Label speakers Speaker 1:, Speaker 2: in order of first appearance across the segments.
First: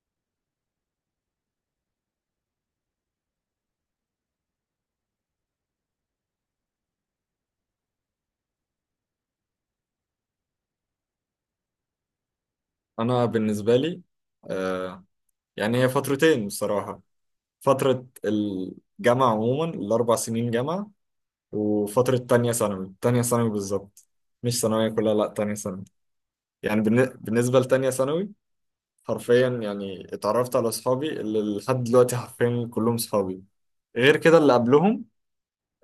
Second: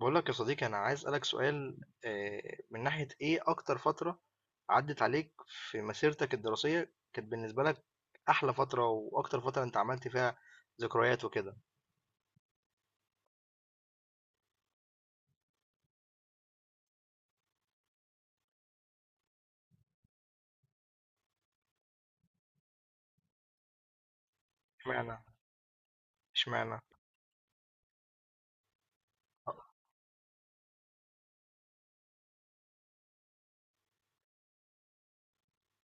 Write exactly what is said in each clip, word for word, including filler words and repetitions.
Speaker 1: بقول لك يا صديقي، انا عايز اسالك سؤال، آه، من ناحيه ايه اكتر فتره عدت عليك في مسيرتك الدراسيه كانت بالنسبه لك احلى فتره، واكتر فتره انت عملت فيها ذكريات وكده؟
Speaker 2: انا بالنسبه لي آه يعني هي فترتين بصراحه. فتره الجامعه عموما الاربع سنين جامعه، وفتره تانية ثانوي تانية ثانوي بالظبط. مش ثانويه
Speaker 1: اشمعنى
Speaker 2: كلها، لا تانية ثانوي.
Speaker 1: اشمعنى
Speaker 2: يعني بالن- بالنسبه لتانية ثانوي، حرفيا يعني اتعرفت على اصحابي اللي لحد دلوقتي حرفيا كلهم صحابي. غير كده، اللي قبلهم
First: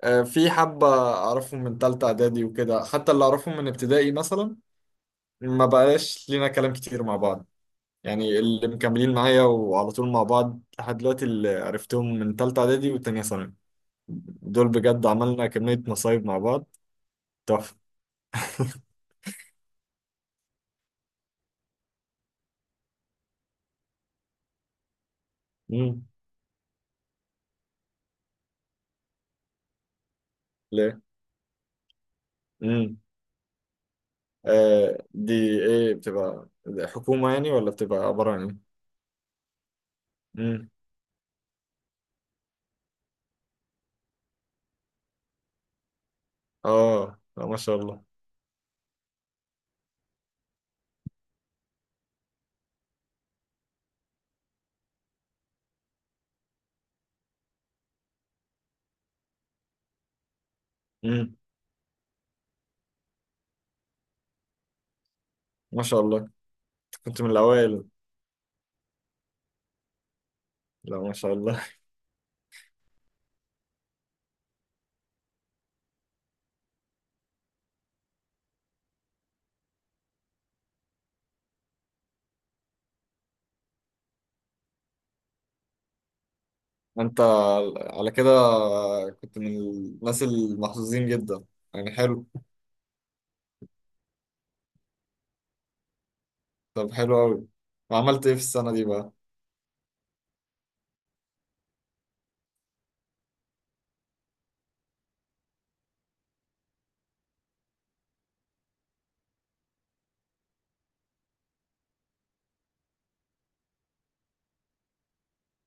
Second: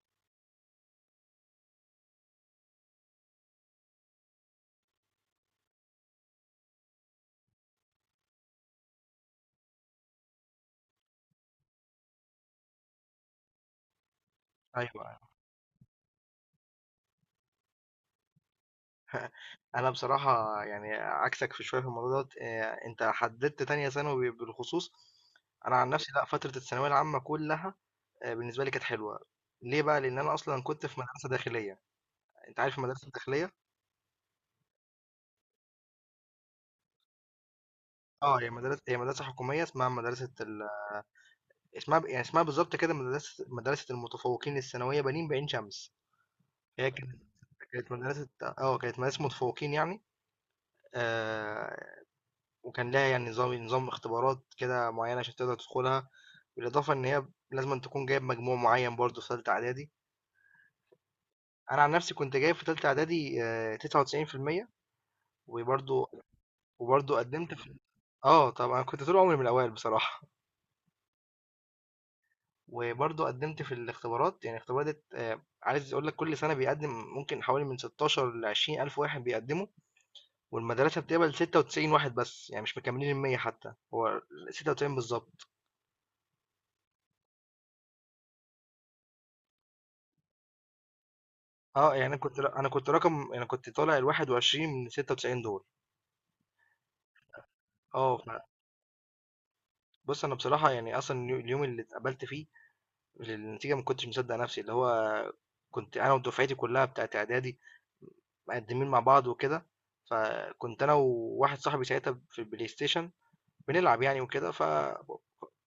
Speaker 2: آه، في حبة أعرفهم من تالتة إعدادي وكده، حتى اللي أعرفهم من ابتدائي مثلا ما بقاش لينا كلام كتير مع بعض. يعني اللي مكملين معايا وعلى طول مع بعض لحد دلوقتي، اللي عرفتهم من تالتة إعدادي وتانية ثانوي، دول
Speaker 1: ايوه.
Speaker 2: بجد عملنا كمية مصايب مع بعض تحفة.
Speaker 1: انا بصراحه يعني عكسك في شويه في الموضوع دوت، آه، انت حددت تانية ثانوي بالخصوص. انا عن
Speaker 2: مم.
Speaker 1: نفسي لا، فتره الثانويه العامه كلها، آه، بالنسبه لي كانت حلوه. ليه بقى؟ لان انا اصلا كنت في
Speaker 2: ليه؟
Speaker 1: مدرسه داخليه. انت عارف
Speaker 2: مم.
Speaker 1: المدرسه الداخليه؟
Speaker 2: آه دي، إيه بتبقى حكومة يعني، ولا بتبقى عبارة
Speaker 1: اه،
Speaker 2: عن
Speaker 1: هي
Speaker 2: إيه؟
Speaker 1: مدرسه هي مدرسه حكوميه، اسمها مدرسه،
Speaker 2: مم.
Speaker 1: اسمها ب يعني اسمها بالضبط كده مدرسة مدرسة المتفوقين الثانوية بنين بعين شمس، هي
Speaker 2: آه،
Speaker 1: كانت
Speaker 2: لا ما شاء
Speaker 1: كانت
Speaker 2: الله.
Speaker 1: مدرسة، آه، كانت مدرسة متفوقين يعني، آآ وكان ليها يعني نظام نظام اختبارات كده معيّنة عشان تقدر تدخلها، بالإضافة إن هي لازمًا تكون جايب مجموع معيّن برضه في تالتة إعدادي.
Speaker 2: مم.
Speaker 1: أنا عن نفسي كنت جايب في تالتة إعدادي آآ تسعة وتسعين بالمية،
Speaker 2: ما شاء
Speaker 1: وبرضه
Speaker 2: الله،
Speaker 1: وبرضه
Speaker 2: كنت من
Speaker 1: قدّمت في،
Speaker 2: الأوائل.
Speaker 1: آه، طبعًا أنا كنت طول عمري من الأوائل بصراحة.
Speaker 2: لا ما شاء الله.
Speaker 1: وبرضه قدمت في الاختبارات، يعني اختبارات آه، عايز اقول لك كل سنه بيقدم ممكن حوالي من ستاشر ل عشرين الف واحد بيقدموا، والمدرسه بتقبل ستة وتسعين واحد بس، يعني مش مكملين ال مئة حتى، هو ستة وتسعين بالظبط.
Speaker 2: أنت على كده كنت من الناس المحظوظين جدا، يعني
Speaker 1: اه، يعني انا
Speaker 2: حلو.
Speaker 1: كنت انا كنت رقم انا كنت طالع ال واحد وعشرين من ستة وتسعين دول.
Speaker 2: طب حلو أوي.
Speaker 1: اه
Speaker 2: وعملت
Speaker 1: ف-
Speaker 2: إيه في السنة دي بقى؟
Speaker 1: بص، انا بصراحه يعني اصلا اليو- اليوم اللي اتقبلت فيه للنتيجه، ما كنتش مصدق نفسي، اللي هو كنت انا ودفعتي كلها بتاعت اعدادي مقدمين مع بعض وكده. فكنت انا وواحد صاحبي ساعتها في البلاي ستيشن بنلعب يعني وكده،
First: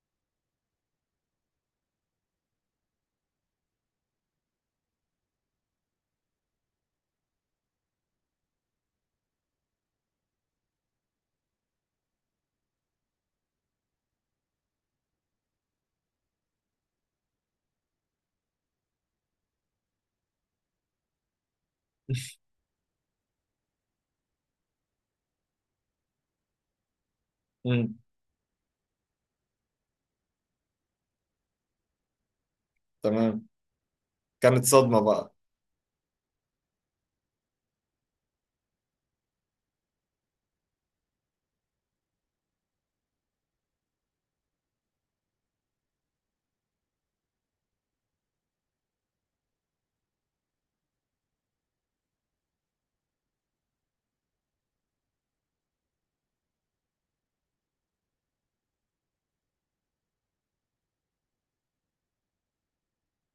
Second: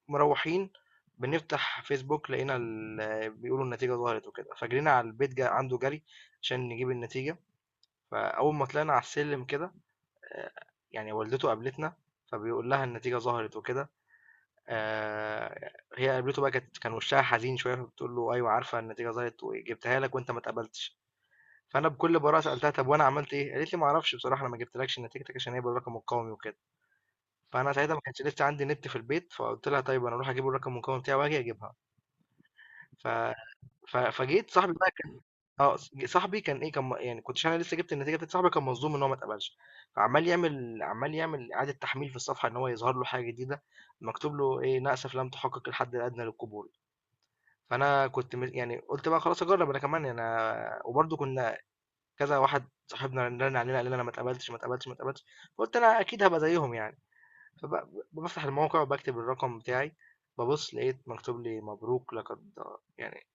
Speaker 1: فمروّحين، بنفتح فيسبوك لقينا ال آه، بيقولوا النتيجة ظهرت وكده، فجرينا على البيت ج عنده جري عشان نجيب النتيجة. فأول ما طلعنا على السلم كده، آآ يعني والدته قابلتنا، فبيقول لها النتيجة ظهرت وكده، آآ هي قابلته بقى، كانت كان وشّها حزين شوية، فبتقول له: "أيوه، عارفة النتيجة ظهرت وجبتها لك وأنت ما اتقبلتش." فأنا بكل براءة سألتها: "طب وأنا عملت إيه؟" قالت لي: "ما أعرفش بصراحة، أنا ما جبتلكش نتيجتك عشان هي بالرقم القومي وكده." فأنا ساعتها
Speaker 2: مم.
Speaker 1: ما كانش لسه عندي نت في البيت، فقُلت لها طيب أنا أروح أجيب الرقم المكوّن بتاعي وآجي أجيبها. ف
Speaker 2: تمام.
Speaker 1: ف فجيت
Speaker 2: كانت
Speaker 1: صاحبي بقى،
Speaker 2: صدمة
Speaker 1: كان
Speaker 2: بقى.
Speaker 1: آه، ص صاحبي كان إيه، كان م يعني كنتش أنا لسه جِبت النتيجة، بتاعة صاحبي كان مصدوم إن هو ما اتقبلش، فعمّال يعمل عمّال يعمل إعادة تحميل في الصفحة إن هو يظهر له حاجة جديدة، مكتوب له إيه، "للأسف لم تحقق الحد الأدنى للقبول." فأنا كنت م يعني قُلت بقى خلاص أجرّب أنا كمان يعني، أنا وبرضه كنا كذا واحد صاحبنا رَن علينا قال لنا أنا ما اتقبلتش، ما اتقبلتش، ما اتقبلتش، فقُلت أنا أكيد هابقى زيّهم يعني. فب بافتح الموقع وباكتب الرقم بتاعي، بابُص لقيت مكتوب لي "مبروك، لقد يعني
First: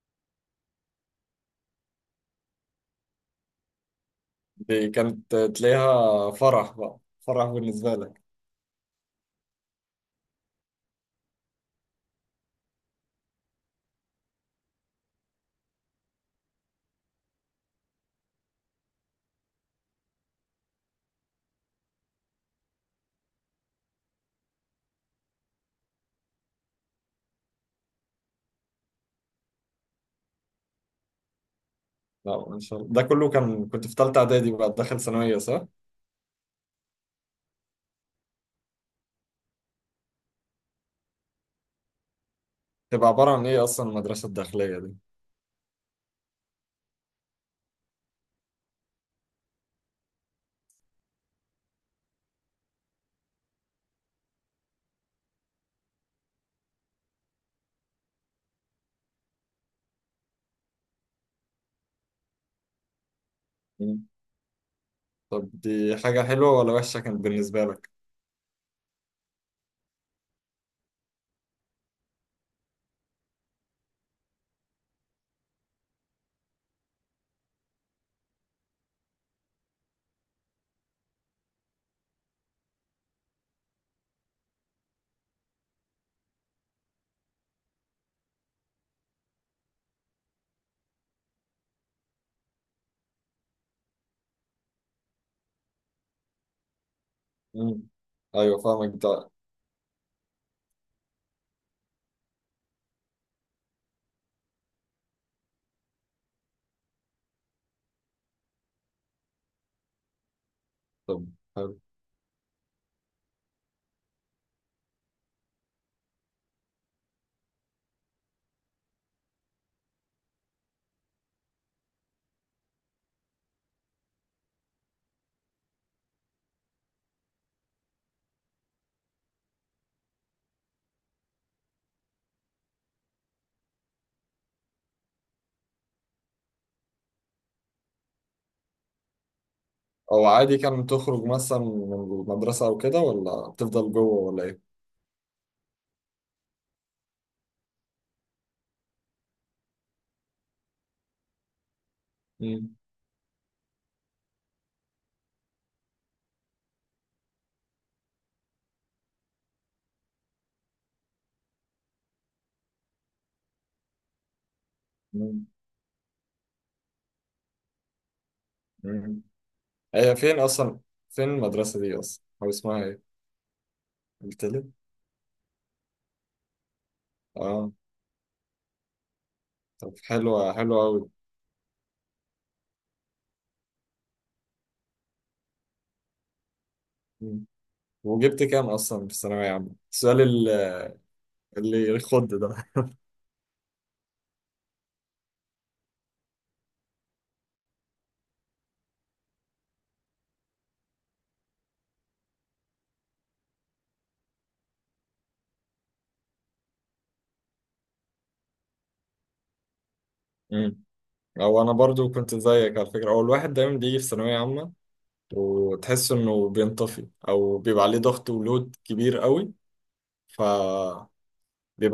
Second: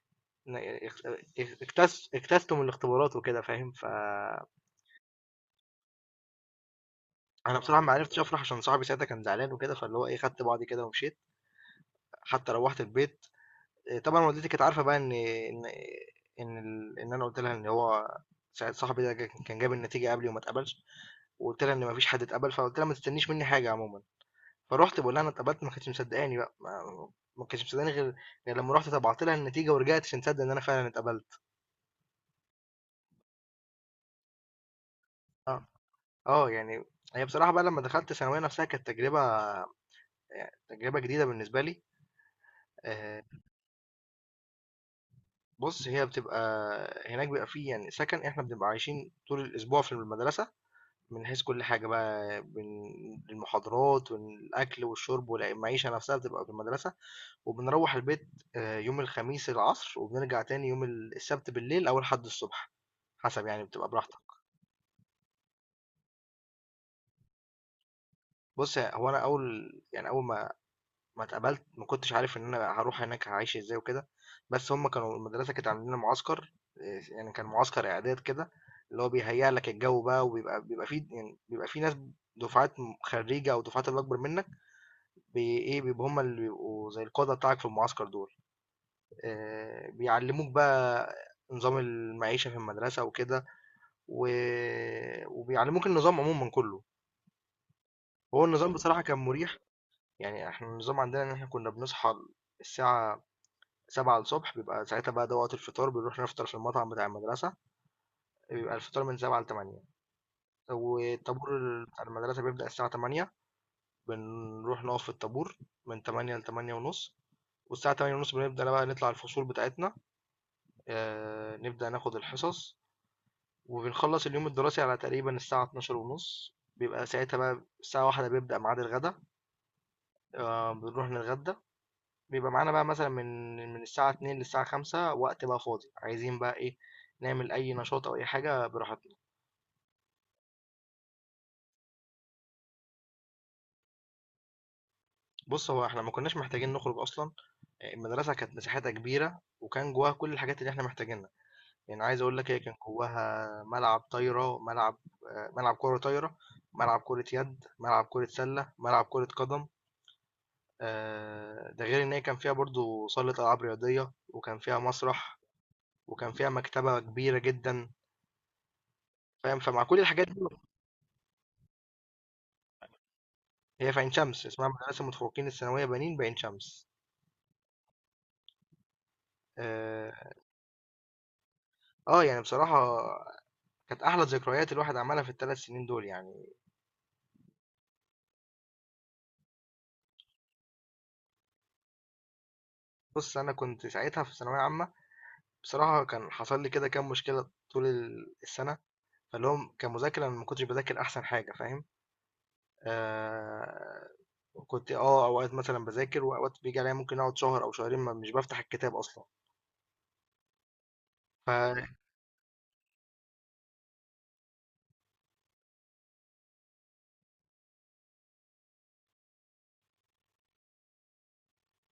Speaker 1: ن اخت اك اكتس اجتزتم الاختبارات" وكده فاهم، فأنا
Speaker 2: دي كانت تلاقيها فرح بقى، فرح
Speaker 1: بصراحة ما
Speaker 2: بالنسبة
Speaker 1: عرفتش
Speaker 2: لك.
Speaker 1: أفرح، عشان صاحبي ساعتها كان زعلان وكده، فاللي هو إيه خدت بعضي كده ومشيت، حتى روّحت البيت. آآ، طبعًا والدتي كانت عارفة بقى إن، إن إن ال إن أنا قُلت لها إن هو ساعة صاحبي ده ج كان جاب النتيجة قبلي وما اتقبلش، وقُلت لها إن ما فيش حد اتقبل، فقُلت لها ما تستنيش منّي حاجة عمومًا. فرُحت باقول لها أنا اتقبلت، ما كانتش مصدقاني بقى، ما ما كانتش مصدقاني غير غير لمّا رُحت طبعت لها النتيجة ورجعت عشان تصدق إن أنا فعلًا اتقبلت.
Speaker 2: لا ما شاء الله، ده كله كان كنت في تالتة إعدادي بقى، داخل ثانوية، صح؟
Speaker 1: آه، آه، يعني هي بصراحة بقى لمّا دخلت الثانوية نفسها كانت تجربة، يعني تجربة جديدة بالنسبة لي.
Speaker 2: تبقى
Speaker 1: آآ
Speaker 2: عبارة عن إيه أصلا المدرسة الداخلية دي؟
Speaker 1: بُص، هي بتبقى هناك، بيبقى في يعني سكن، إحنا بنبقى عايشين طول الأسبوع في المدرسة، من حيث كل حاجة بقى، من المحاضرات والأكل والشرب والع المعيشة نفسها بتبقى في المدرسة. وبنروّح البيت آآ يوم الخميس العصر، وبنرجع تاني يوم ال السبت بالليل أو الحد الصبح، حسب يعني، بتبقى
Speaker 2: مم.
Speaker 1: براحتك.
Speaker 2: طب دي حاجة حلوة ولا وحشة كانت بالنسبة لك؟
Speaker 1: بُص، ه هو أنا أول يعني، أول ما ما اتقبلت ما كنتش عارف إن أنا هاروح هناك هاعيش إزاي وكده، بس هُم كانوا المدرسة كانت عاملة لنا معسكر، آآ يعني كان معسكر إعداد كده، اللي هو بيهيّأ لك الجو بقى، وبيبقى بيبقى في يعني بيبقى في ناس، دُفعات م خرّيجة أو دُفعات اللي أكبر منك، بي إيه، بيبقوا هُم اللي بيبقوا زي القادة بتاعك في المعسكر دول. آآ بيعلّموك بقى نظام المعيشة في المدرسة وكده، و وبيعلّموك النظام عمومًا كُلّه.
Speaker 2: مم.
Speaker 1: هو
Speaker 2: أيوة
Speaker 1: النظام
Speaker 2: فاهمك
Speaker 1: بصراحة كان
Speaker 2: ده.
Speaker 1: مُريح، يعني إحنا النظام عندنا إن إحنا كُنّا بنصحى الساعة سبعة، بيبقى ساعتها بقى ده وقت الفطار، بنروح نفطر في المطعم بتاع المدرسة، بيبقى الفطار من سبعة ل08:00،
Speaker 2: طب حلو،
Speaker 1: والطابور بتاع المدرسة بيبدأ الساعة تمانية، بنروح نقف في الطابور من تمانية ل08:30، والساعة تمانية وتلاتين بنبدأ بقى نطلع الفصول بتاعتنا، آآ نبدأ ناخد الحصص. وبنخلص اليوم الدراسي على تقريبا الساعة اتناشر ونص، بيبقى ساعتها بقى الساعة واحدة بيبدأ ميعاد الغدا، آه بنروح نتغدى، بيبقى معانا بقى مثلا من من الساعة اتنين للساعة خمسة وقت بقى فاضي، عايزين بقى ايه نعمل أي نشاط أو أي حاجة براحتنا.
Speaker 2: أو عادي كان تخرج مثلا من المدرسة أو كده، ولا بتفضل جوه، ولا إيه؟
Speaker 1: بص، هو احنا ما كناش محتاجين نخرج أصلا، آه، المدرسة كانت مساحتها كبيرة وكان جواها كل الحاجات اللي احنا محتاجينها، يعني عايز أقول لك هي كان
Speaker 2: مم.
Speaker 1: جواها ملعب طايرة، ملعب آه، ملعب كرة طايرة، ملعب كرة يد، ملعب كرة سلة، ملعب كرة قدم، آه، ده غير ان هي كان فيها برضو صالة العاب رياضية، وكان فيها مسرح،
Speaker 2: مم.
Speaker 1: وكان فيها مكتبة كبيرة جدا،
Speaker 2: مم.
Speaker 1: فاهم، فمع كل
Speaker 2: هي
Speaker 1: الحاجات
Speaker 2: فين
Speaker 1: دي،
Speaker 2: أصلا؟ فين المدرسة دي أصلا؟ أو اسمها إيه؟
Speaker 1: هي في عين شمس
Speaker 2: قلت لي؟
Speaker 1: اسمها مدرسة المتفوقين الثانوية بنين بعين شمس.
Speaker 2: آه. طب
Speaker 1: اه.
Speaker 2: حلوة حلوة أوي.
Speaker 1: آه، يعني بصراحة كانت احلى ذكريات الواحد عملها في الثلاث سنين دول يعني.
Speaker 2: مم. وجبت كام أصلا في الثانوية عامة؟ السؤال ال- اللي يخض ده.
Speaker 1: بص، انا كنت ساعتها في ثانوية عامة، بصراحة كان حصل لي كده كام مشكلة طول ال- السنة، فاللي هم كمذاكرة، أنا ما كنتش بذاكر احسن حاجة، فاهم. آه، كنت اه اوقات مثلا بذاكر، واوقات بيجي عليا ممكن اقعد شهر او شهرين ما مش بفتح الكتاب اصلا،
Speaker 2: مم. أو أنا
Speaker 1: فبالظبط.
Speaker 2: برضو كنت زيك على فكرة، هو الواحد دايما بيجي في ثانوية عامة وتحس إنه بينطفي، أو بيبقى عليه ضغط ولود كبير أوي، فبيبقى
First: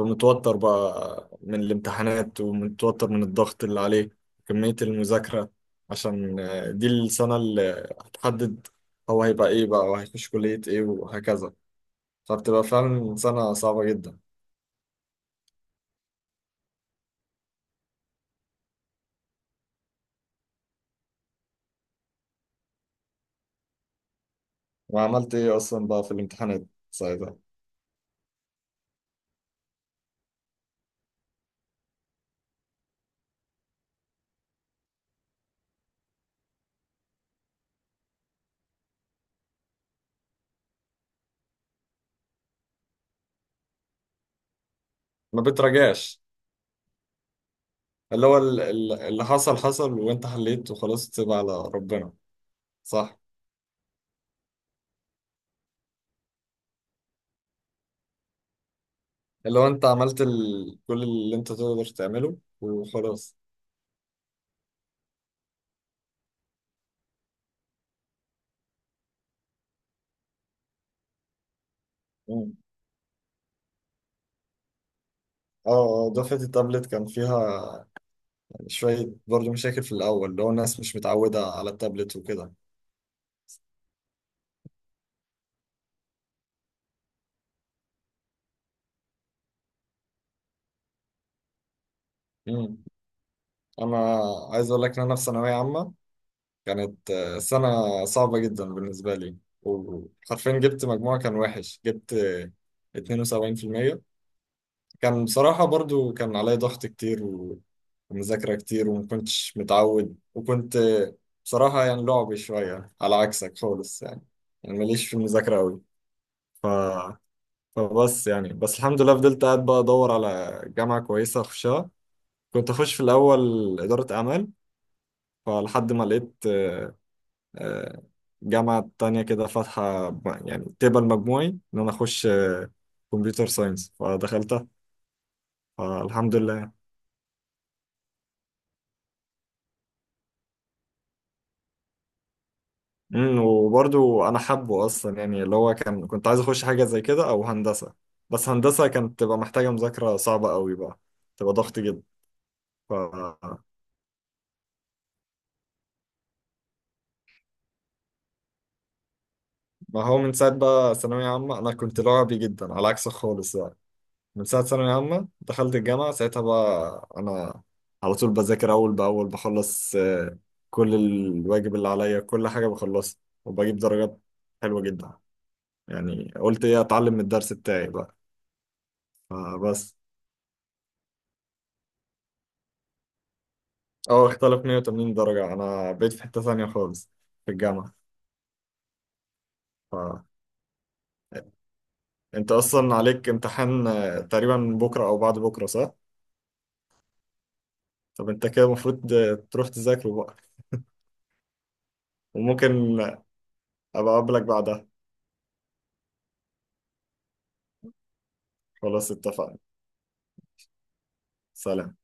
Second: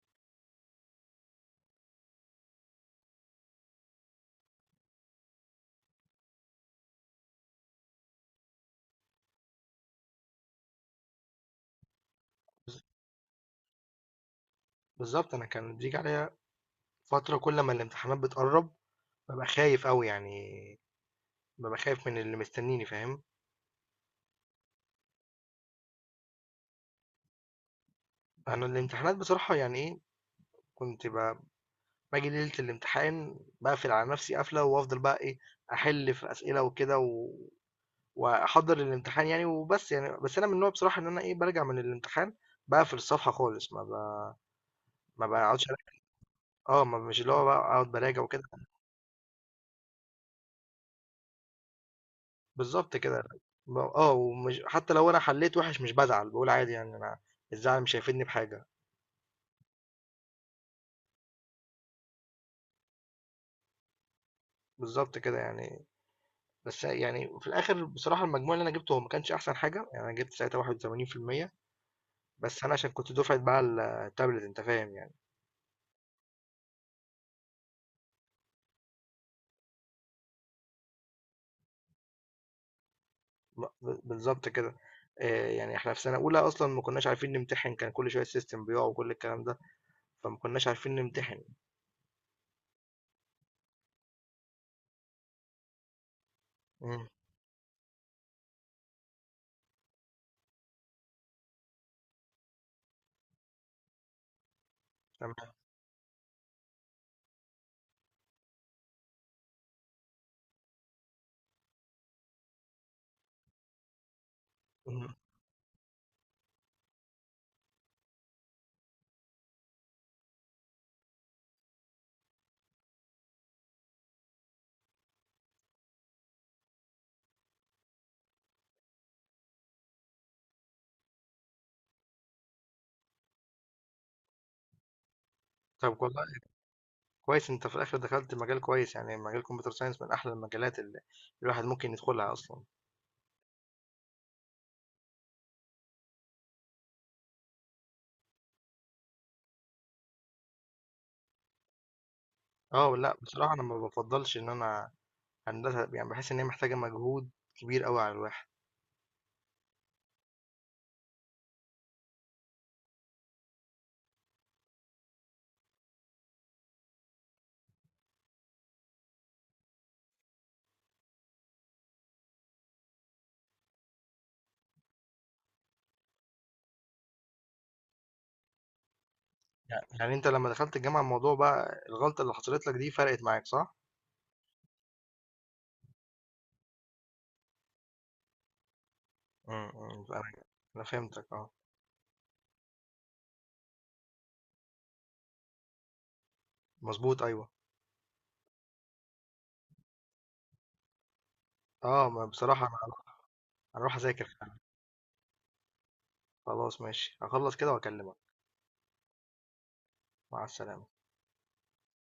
Speaker 2: متوتر بقى من الامتحانات، ومتوتر من الضغط اللي عليه، كمية المذاكرة، عشان آه، دي السنة اللي هتحدد هو هيبقى إيه بقى، وهيخش كلية إيه، وهكذا. فبتبقى فعلا سنة صعبة جدا.
Speaker 1: انا كان بيجي عليا فتره كل ما الامتحانات بتقرب ببقى خايف قوي يعني، ببقى خايف من اللي مستنيني، فاهم.
Speaker 2: وعملت ايه اصلا بقى في الامتحانات ساعتها؟
Speaker 1: انا الامتحانات بصراحه يعني ايه كنت ب- باجي ليله الامتحان بقفل على نفسي قفله، وافضل بقى ايه احل في اسئله وكده، و... واحضر الامتحان يعني وبس. يعني بس انا من النوع بصراحه ان انا ايه برجع من الامتحان بقفل الصفحه خالص، ما ب... ما
Speaker 2: ما
Speaker 1: بقعدش،
Speaker 2: بتراجعش؟
Speaker 1: آه، ما مش اللي هو بقى أقعد باراجع
Speaker 2: اللي هو
Speaker 1: وكده.
Speaker 2: ال- ال- اللي حصل حصل، وانت حليت وخلاص، تسيب على ربنا.
Speaker 1: بالضبط
Speaker 2: صح،
Speaker 1: كده. ب آه، ومش، حتى لو أنا حليت وِحِش مش بازعل، باقول عادي يعني، أنا الزعل مش هيفيدني بحاجة.
Speaker 2: اللي هو انت عملت ال... كل اللي انت تقدر تعمله وخلاص.
Speaker 1: بالضبط كده يعني. بس يعني في الآخر بصراحة المجموع اللي أنا جِبته هو ما كانش أحسن حاجة، يعني أنا جِبت ساعتها واحد وتمانين بالمية،
Speaker 2: مم.
Speaker 1: بس أنا عشان كنت دُفعة بقى ال التابلت، أنت فاهم يعني،
Speaker 2: اه. آه، دفعة التابلت كان فيها شوية برضه مشاكل في الأول، اللي هو الناس مش متعودة على التابلت وكده.
Speaker 1: ب ب بالضبط كده، آآ، يعني إحنا في سَنة أولى أصلًا ما كناش عارفين نمتحن، كان كل شوية السيستم بيُقع وكل الكلام ده، فما كناش عارفين نمتحن.
Speaker 2: مم. أنا عايز أقول لك إن أنا في ثانوية عامة
Speaker 1: إمم.
Speaker 2: كانت آه، سنة صعبة جدا بالنسبة لي، وحرفيا جبت مجموعة كان وحش، جبت آه، اتنين وسبعين بالمية. كان
Speaker 1: تمام.
Speaker 2: بصراحة برضو كان عليا ضغط كتير، و- ومذاكرة كتير، وما كنتش متعود، وكنت آه، بصراحة يعني لعبي شوية على عكسك خالص، يعني يعني ماليش في
Speaker 1: اهم.
Speaker 2: المذاكرة أوي. ف... فبس، يعني بس الحمد لله فضلت قاعد بقى أدور على جامعة كويسة أخشها. كنت أخش في الأول إدارة أعمال، فلحد ما لقيت آه، آه، جامعة تانية كده فاتحة، م- يعني تقبل مجموعي، إن أنا أخش كمبيوتر ساينس فدخلتها،
Speaker 1: طَب والله
Speaker 2: فالحمد لله.
Speaker 1: كويس، انت في الاخر دخلت مجال كويس، يعني مجال الكمبيوتر ساينس من احلى المجالات اللي الواحد ممكن يدخلها اصلا.
Speaker 2: امم وبرضو أنا حابه أصلا، يعني اللي هو كان كنت عايز أخش حاجة زي كده أو هندسة، بس هندسة كانت تبقى محتاجة مذاكرة صعبة قوي بقى، تبقى ضغط جدا. ف
Speaker 1: اه، لا، بصراحه انا ما بفضلش ان انا هندسه يعني، بحس ان هي محتاجه مجهود كبير قوي على الواحد.
Speaker 2: ما هو من ساعة بقى ثانوية عامة أنا كنت لعبي جدا على عكسك خالص. من ساعة ثانوية عامة دخلت الجامعة، ساعتها بقى أنا على طول بذاكر أول بأول، بخلص آه، كل الواجب اللي عليا، كل حاجة بخلصها وبجيب درجات حلوة جدا. يعني قلت إيه أتعلم من الدرس بتاعي بقى،
Speaker 1: يعني،
Speaker 2: فبس
Speaker 1: يعني انت لما دخلت الجامعه الموضوع بقى، الغلطه اللي حصلت لك دي فرقت معاك صح؟
Speaker 2: أه اختلف مية وتمانين درجة، أنا بقيت في حتة ثانية خالص في الجامعة.
Speaker 1: امم، امم،
Speaker 2: فأنت
Speaker 1: انا انا فهمتك. اه.
Speaker 2: أصلا عليك امتحان آه، تقريبا بكرة أو بعد بكرة، صح؟
Speaker 1: مظبوط، ايوه.
Speaker 2: طب أنت كده المفروض آه، تروح تذاكره بقى،
Speaker 1: اه، ما بصراحه انا
Speaker 2: وممكن
Speaker 1: هروح
Speaker 2: أبقى
Speaker 1: أنا هروح اذاكر
Speaker 2: أقابلك
Speaker 1: فعلا.
Speaker 2: بعدها.
Speaker 1: خلاص ماشي، هخلص كده واكلمك.
Speaker 2: خلاص اتفقنا.
Speaker 1: مع السلامه.
Speaker 2: سلام.